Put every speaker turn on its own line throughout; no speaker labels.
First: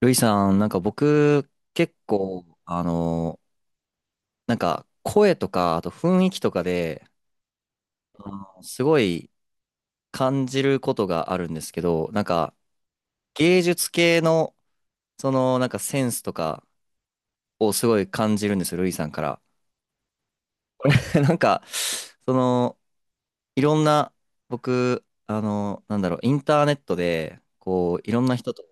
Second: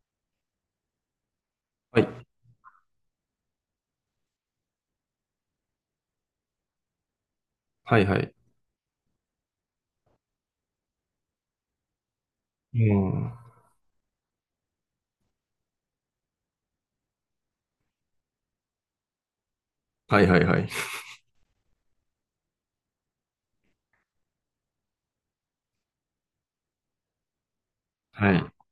ルイさん、なんか僕、結
はい。
構、なんか声とか、あと雰囲気とかで、
はいは
あ
い。
のすごい感じることがあるんですけど、なんか
うん。は
芸術系の、なんかセンスとかをすごい感じるんですよ、ルイさんから。
いはいはい。
なんか、その、いろんな、僕、なんだろう、インターネットで、こう、いろん
は
な
い。
人と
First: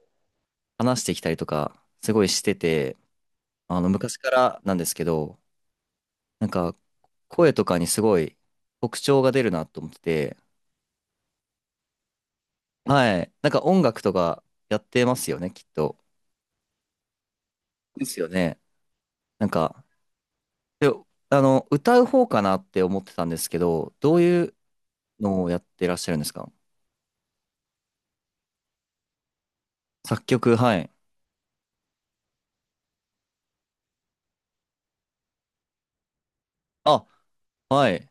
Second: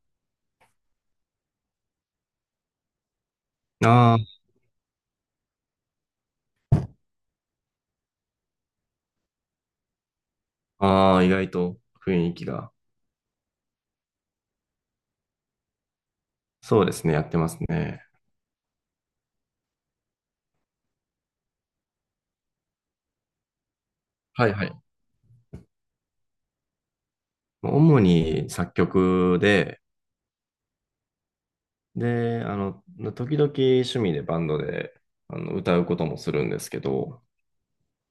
話してきたりとか、すごいしてて、あの、昔か
あ
らなんですけど、なんか、声とかにすごい特徴が出るなと思ってて、
あ、ああ、意外と雰囲気が。
はい。なんか音楽とかやってますよね、きっと。
そうですね、やってますね。
ですよね。なんか、で、あの、歌う方かなって思ってたんですけど、どうい
はい
う
はい。
のをやってらっしゃるんですか？
主に作曲で、
作曲、はい。
で、時々趣味でバンドで歌うこともするんですけ
あ、
ど、
はい。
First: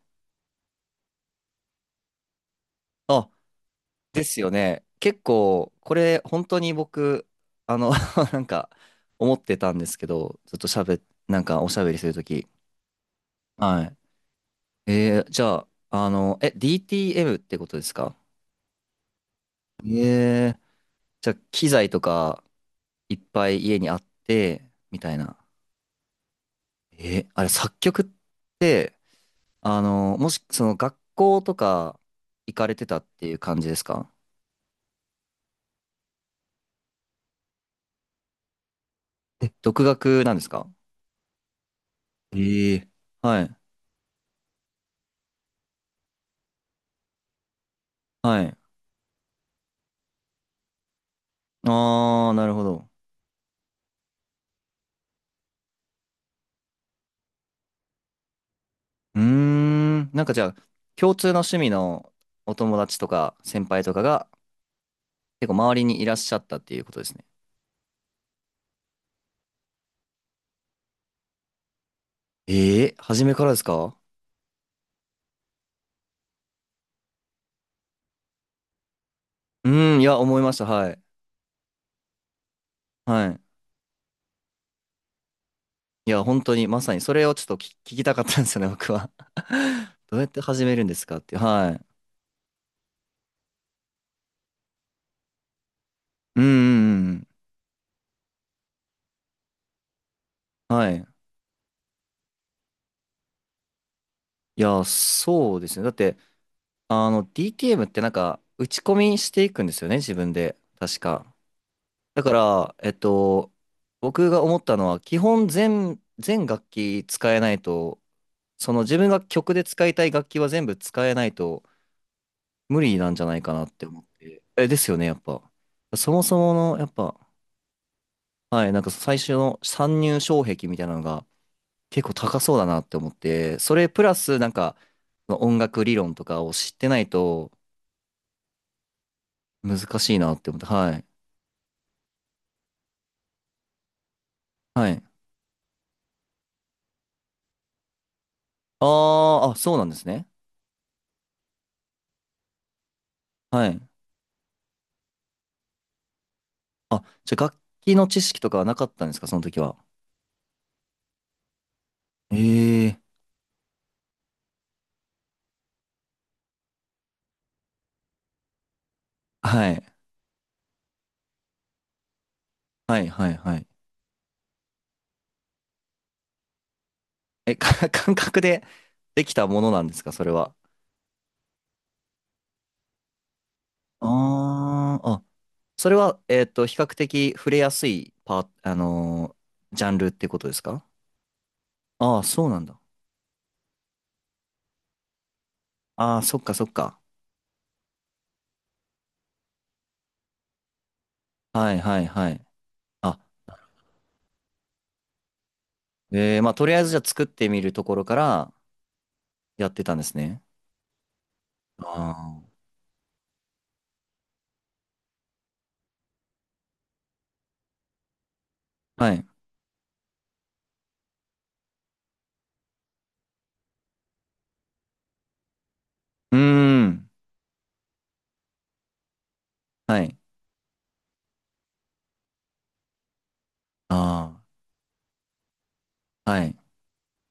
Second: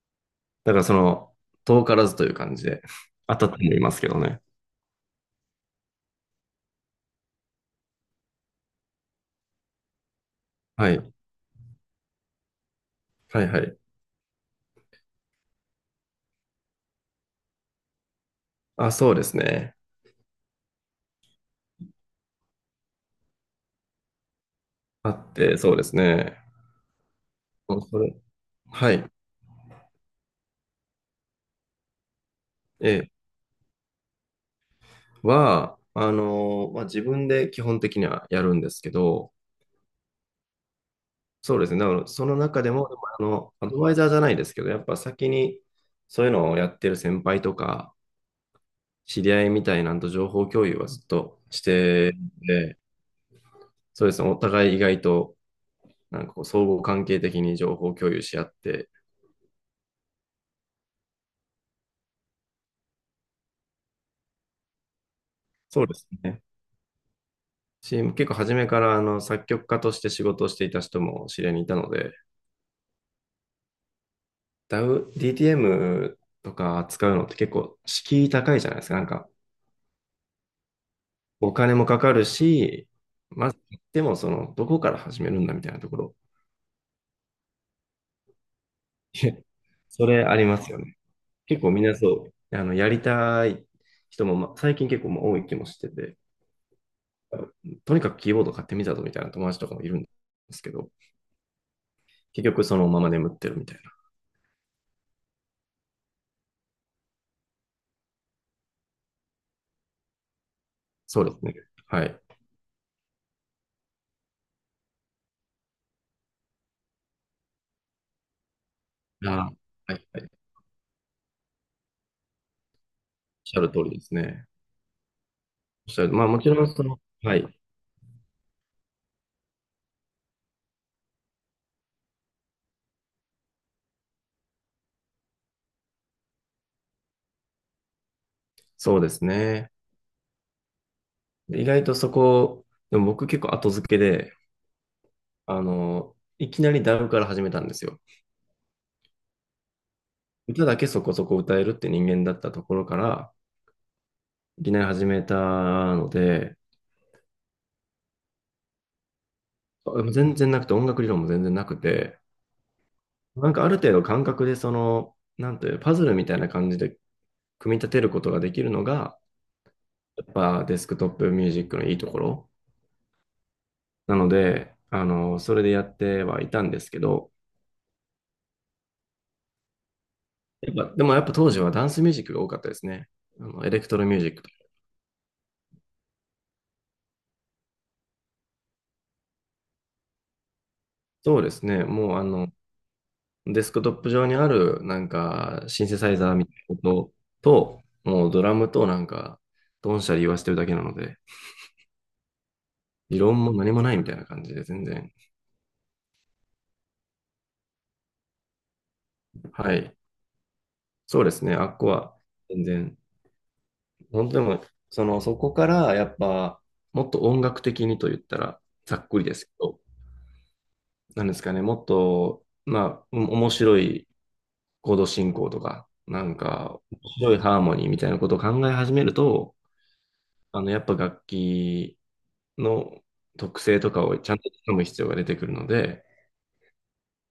だからその、遠からずという感じで、
あ、
当たってもいますけど
です
ね。
よね。結構、これ、本当に僕、あの、なんか、思ってたんですけど、ずっとしゃ
は
べ
い。
なんかおしゃべりするとき。
はいはい。
はい。じゃあ、DTM ってことですか？
あ、そうですね。
ええー、じゃあ、機材とかいっぱい家にあって、み
あ
たい
っ
な。
て、そうですね。
えー、あれ、作
おそ
曲っ
れ、は
て、
い。
あの、もし、学校とか行かれてた
え
っ
え
ていう感じですか？
は、まあ、自分で基本的にはやるんですけど、
え、独学なんですか？
そうですね。だからその中で
え
も、
え
でも
はい、
アドバイザーじゃないですけど、やっぱ先にそういうのをやってる先輩とか、
はい。
知り合いみたいなんと情報共有はずっとして
あー、なるほ
て、
ど。
そうですね。お互い意外と、なんかこう、相互関係的に情報共有し合って、
うーん、なんかじゃあ、共通の趣味のお友達とか先輩とかが結構周
そ
り
うで
にい
す
らっしゃ
ね。
ったっていうことですね。
し結構初めから作曲家として仕事をしていた人も知り合いにいたので、
ええ初めからですか？
d a DTM とか扱うのって結構敷居高いじゃないですか。なんか
うん、いや、思いました。はい。
お金もかかるし、
はい。
まず、でもその、どこから始めるんだみたいなとこ
い
ろ、
や、本当に、まさにそれをちょっと聞きたかったんですよね、僕は。
いや そ
どう
れ
やっ
あ
て
りま
始
す
め
よ
るんで
ね。
すかって。
結
は
構み
い。
んなそう、やりたい人も、ま、最近結構ま多い気もしてて、
うんうんうん。
とにかくキーボード買ってみたぞみたいな友達とかもいるんですけど、
はい。
結局そのまま眠ってるみたいな。
いや、そうですね。だって、あの、DTM ってなんか、打ち込みしていくんですよね、自分で。確
そうで
か。
すね。はい。
だから、えっと、僕が思ったのは、基本全、全楽器使えないと、その自分が
あ
曲
あ、
で使い
は
た
い、
い
はい。お
楽
っ
器は全部使えないと、無理なんじゃないか
しゃ
な
る
っ
通
て
り
思
で
っ
す
て。
ね。
え、ですよね、やっぱ。
おっしゃ
そ
る、
も
まあ
そ
もち
も
ろん
の、
そ
やっ
の、
ぱ、
はい、
はい、なんか最初の参入障壁みたいなのが結構高そうだなって思って、それプラスなんか、その音楽理論とかを知ってないと
そうですね。
難しいなって思って、はい。
で意外とそこ、でも僕結構後付けで、
はい。
いきなりダウから始めたんですよ。
あーあ、そうなんですね。
歌だけそこそこ歌えるって人間だったところから、
はい。
いきなり始めたので、
あ、じゃあ楽器の知識とかはなかったんですか、その時は。
全然なくて、音楽理論も全然なくて、
ええ
なんかある程度感覚で、その、なんていう、パズルみたいな感じで組み立てることができるのが、
はい。
やっぱデスクトップミュージックのいいところ
はい、はい、はい。
なので、それでやってはいたんですけど、
え、か 感覚でできたものなんですか、それは。
やっぱ、でもやっぱ当時はダンスミュージックが多かったですね。エレクトロミュージックと。
あーあ、それは、えっと、比較的触れやすいパー、あのージャンルってことですか？
そうですね。も
あ
う
あー、
あ
そう
の、
なんだ。
デスクトップ上にある、なんか、シンセサイ
ああ、
ザー
そっ
みた
か
い
そっ
な
か。
ことと、もうドラムとなんか、ドンシャリ言わせてるだけなので、
はいはいはい。
理
あ、
論も何もないみたいな感じで、全然。
えー、まあ、とりあえずじゃあ作ってみるところからやっ
は
てた
い。
んですね。
そうですね、あっこは、
あ
全然。本当にもう、その、そこから、やっぱ、もっと音楽的にと言ったら、ざ
あ。
っ
は
く
い。
りですけど、なんですかね、もっと、まあ、お面白いコード進行とか、な
う
ん
ー
か、
ん。
面白いハーモニーみたいなことを考え始めると、
はい。
やっぱ楽器、の特性とかをち
あ
ゃんと掴む必要が出てくるので、
あ。はい。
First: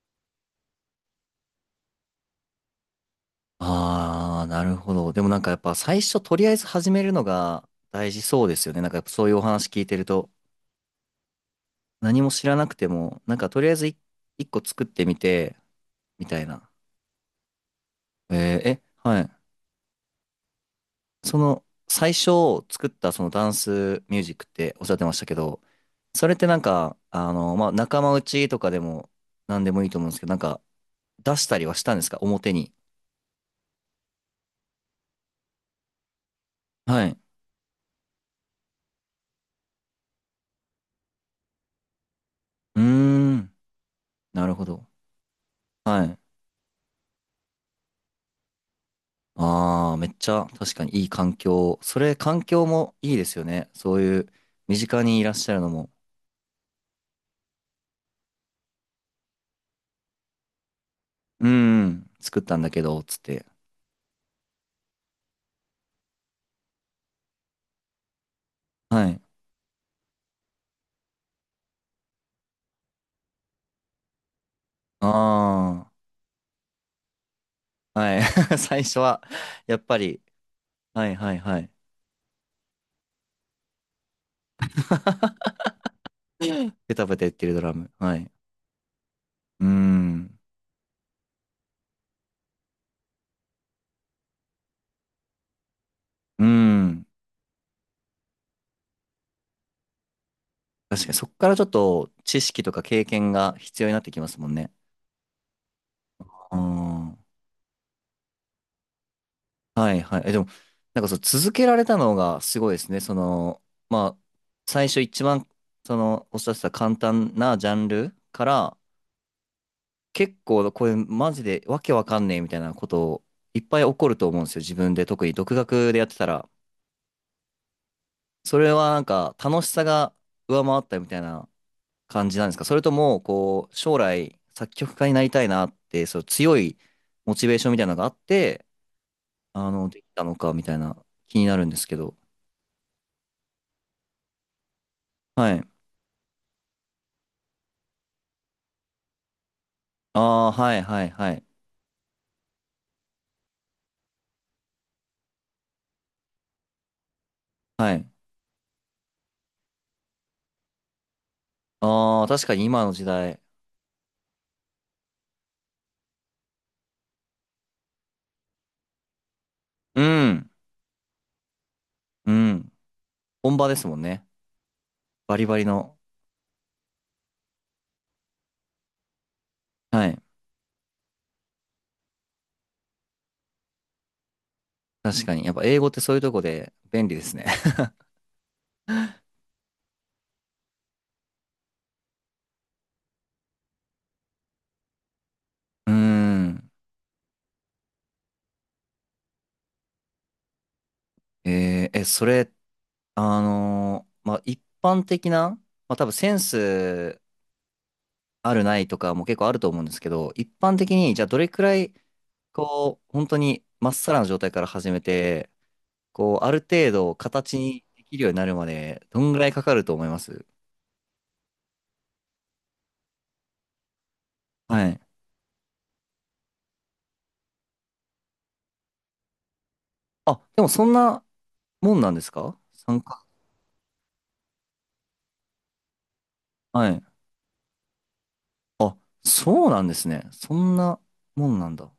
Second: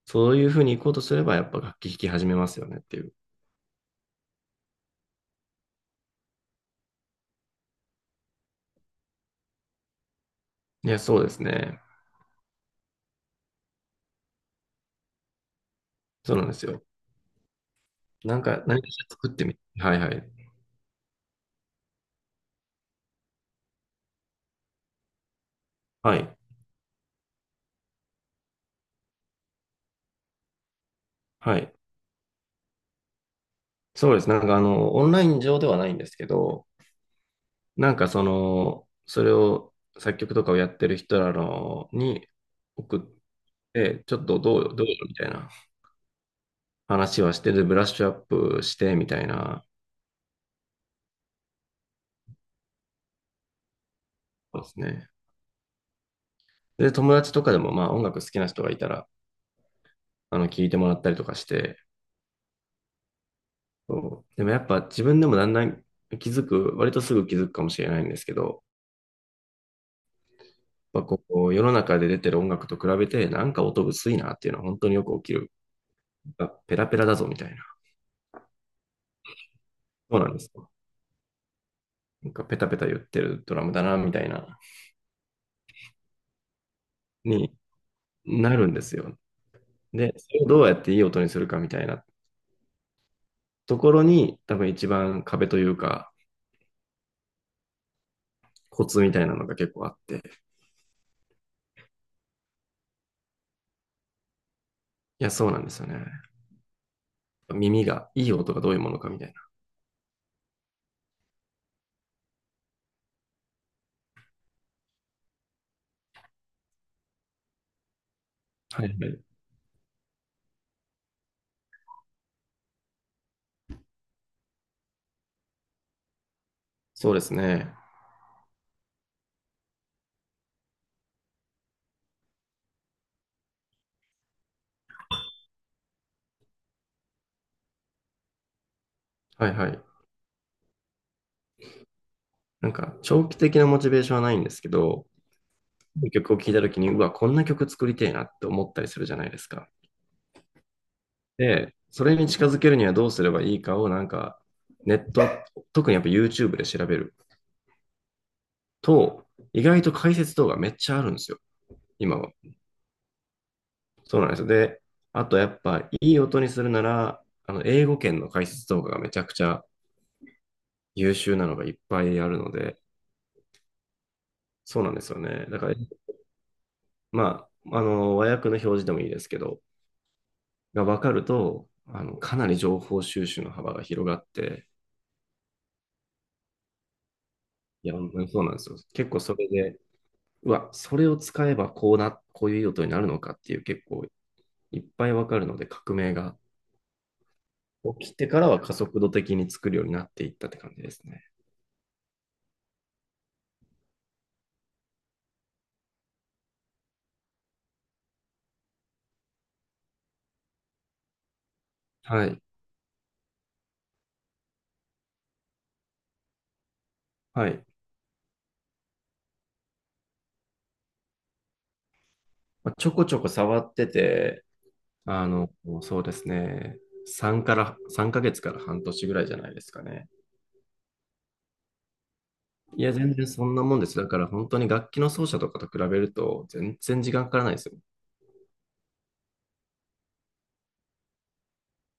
そういうふうに行こうとすれば、やっぱ楽器弾き始めますよねっていう。
ああ、なるほど。でもなんかやっぱ最初とりあえず始めるのが大事そうですよね。なんかやっぱそういうお話聞いてると、
いや、そうですね。
何も知らなくても、なんかとりあえず一個作ってみて、み
そう
た
な
い
んです
な。
よ。
えー
なんか、何
え、
かしら
は
作っ
い。
てみてはいはい。
その、最初作ったそのダンスミュージックっておっしゃってましたけど、
は
それっ
い。
てなんか、あの、まあ、仲間内とかでも何でもいいと思うんですけど、なんか出した
は
り
い。
はしたんですか表に。
そうです。なんか、オンライン上ではないんですけど、
はい。
なんか、その、それを、作曲とかをやってる人らのに
うー
送っ
ん。
て、ちょっと
なる
どう
ほ
よ、ど
ど。
うよ、みたいな
はい。
話はして、で、ブラッシュアップして、みたいな。
ああ、めっちゃ確かにいい環境。それ環境もいいですよね。そういう
そうで
身
す
近
ね。
にいらっしゃるのも。
で、友達とかでも、まあ、音楽好きな人がいたら、聞いてもらったりとかし
うー
て、
ん。作ったんだけど、つって。
そう。でもやっぱ自分でもだんだん気づく、割とすぐ気づくかもしれないんですけど、
はい。
やっぱこう、世の中で出てる音楽と比べて、なんか音薄いなっていうのは本当によく起きる。
あ
あペラペラだぞみたいな。
あ。はい。最初は、やっぱ
そう
り、
なんですよ。
はいはいはい。
なんかペタペタ言ってるドラムだなみたいな、
ペタペタ言ってる
に
ドラム。はい。
なるんですよ。
うー
で、そ
ん。
れをどうやっていい音にするかみたいなところに、多分一番壁というか、
うーん。
コツみたいなのが結構あって。い
確かにそこからちょっと知識とか経験が必要になってきますもんね。
や、そうなんですよね。
うん。
耳が、いい音がどういうものかみたいな。
はいはい。え、でも、なんかそう続けられたのがすごいですね。まあ、最初一番、その、おっしゃってた簡単なジャンルから、
はいはい。
結構これマジでわけわかんねえみたいなことをいっぱい起こると思うんですよ。自分で特に独学でやってたら。
そうですね。
それはなんか楽しさが上回ったみたいな感じなんですか？それとも、こう、将来、作曲家になりたいなって、そう、強いモチベーションみたいなのがあって、
はいは
あ
い。
の、できたのか、みたいな、気になるんですけど。
なんか、長期的なモチベーションはないんですけど、
はい。
曲を聴いたときに、うわ、こんな曲作りてえなって思ったりするじゃないですか。
ああ、はいはいはい。
で、それに近づけるにはどうすればいいかを、なんか、ネット、特にやっぱ YouTube で調べる
はい。
と、意外と解説動画めっちゃあるんですよ、今
ああ、
は。
確かに今の時代。
そうなんですよ。で、あとやっぱ、いい音にするなら、英語圏の解説動画がめちゃくちゃ
うん。
優秀なのがいっぱいあ
う
るの
ん。
で、
本場ですもんね。
そうなんですよ
バリ
ね。
バ
だ
リ
から、
の。
まあ、和訳の表示でもいいですけど、
はい。
が分かると、かなり情報収集の幅が広がって、
確かに。やっぱ英語ってそういうとこで便利ですね。
いや、本当にそうなんですよ。結構それで、うわ、それを使えばこうな、こういう用途になるのかっていう結構いっぱい分かるので、
うー
革命が
ん。
起きてからは加速度的に作るようになっていったって感じですね。
えーえ、それ、あのーまあ、一般的な、まあ、多分センスあるないとかも結構あると思うんですけど、一般的に、じゃあどれくらい、
はい。
こう、本当にまっさらな状態から始めて、こう、ある程度
は
形
い。
にできるようになるまで、どんぐらいかかると思います？
まあ、ちょこちょこ触ってて、
はい。
あの、そうですね。3ヶ月から半年ぐらいじゃないですかね。
あ、でもそんなもんなんですか
いや、
参
全
加。
然そんなもんです。だから本当に楽器の奏者とかと比べると、全
はい。
然時間かからないですよ。
あ、そうなんですね。そんなもんなんだ。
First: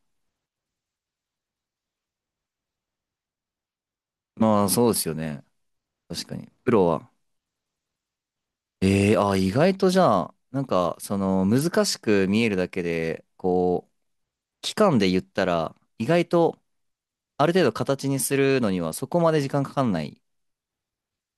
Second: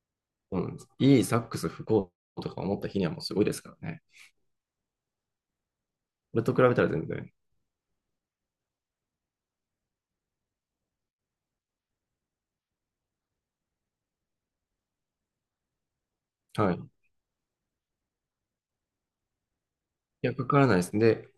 うんいいサックス吹こうとか思った日にはもうすごいですからね。
まあ、そうですよね。確か
これ
に。
と比
プ
べた
ロ
ら全
は。
然。
ええあ、意外とじゃあ、なんか、その、難しく見えるだけで、こう、期間で言ったら、意外と
はい。い
ある程度形にするのにはそこまで時間かかんない。
や、かからないですね。で、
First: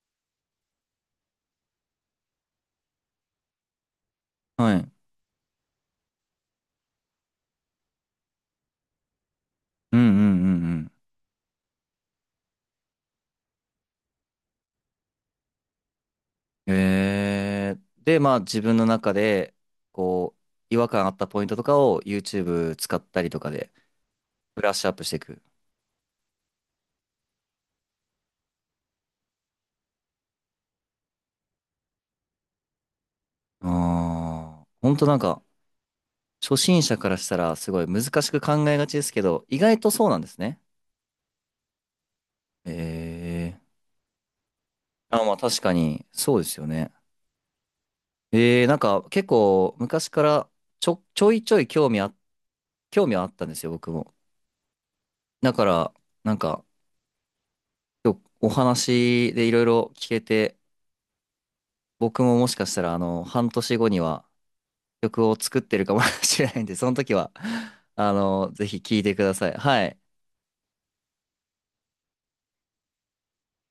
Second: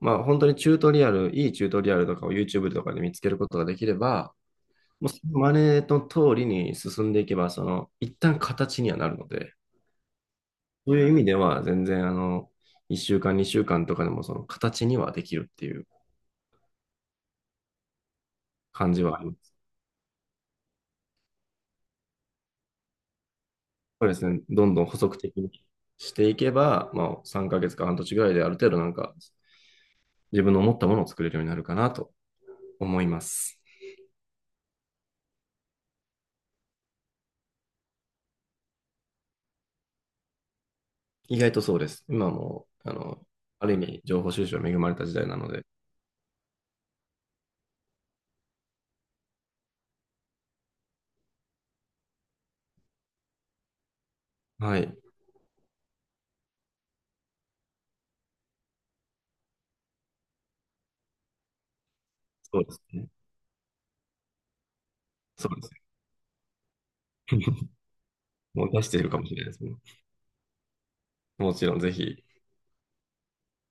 まあ本当にチュートリアル、いいチュートリアルとかを YouTube とかで見つけることができれば、
はい。
もうその真似の通りに進んでいけば、その、一旦形にはなるので、
うんうんうん
そういう意味では全然あの、1週間、2週間とかでもその形にはできるっていう
うん。えー、で、まあ自分の
感じ
中
はありま
で、
す。
こう、違和感あったポイントとかを YouTube 使ったりとかで
そうですね。
ブ
ど
ラッ
んど
シ
ん
ュアッ
補
プして
足
い
的
く。
にしていけば、まあ3ヶ月か半年ぐらいである程度なんか自分の思ったものを作れるようになるかなと思います。
ああ、ほんとなんか、初心者からしたらすごい難しく考えがちですけど、意外とそうなんですね。
意外とそうです。今も、
え
ある意味、情報収集に恵まれた時
ー、あ、
代
まあ
なの
確
で、
かに、そうですよね。えー、なんか結構昔からちょいちょい興味はあったんですよ、僕も。
はい、
だから、なんか、今日お話でいろいろ聞けて、僕ももし
そう
か
で
し
す
たら、あ
ね。
の、半年後には曲を
そ
作
う
っ
です
て
ね。
るかも しれないんで、その時は、あの、ぜ
もう
ひ
出し
聞
て
い
いる
て
か
く
もし
だ
れない
さい。
ですね。
はい。
もちろん、ぜひ、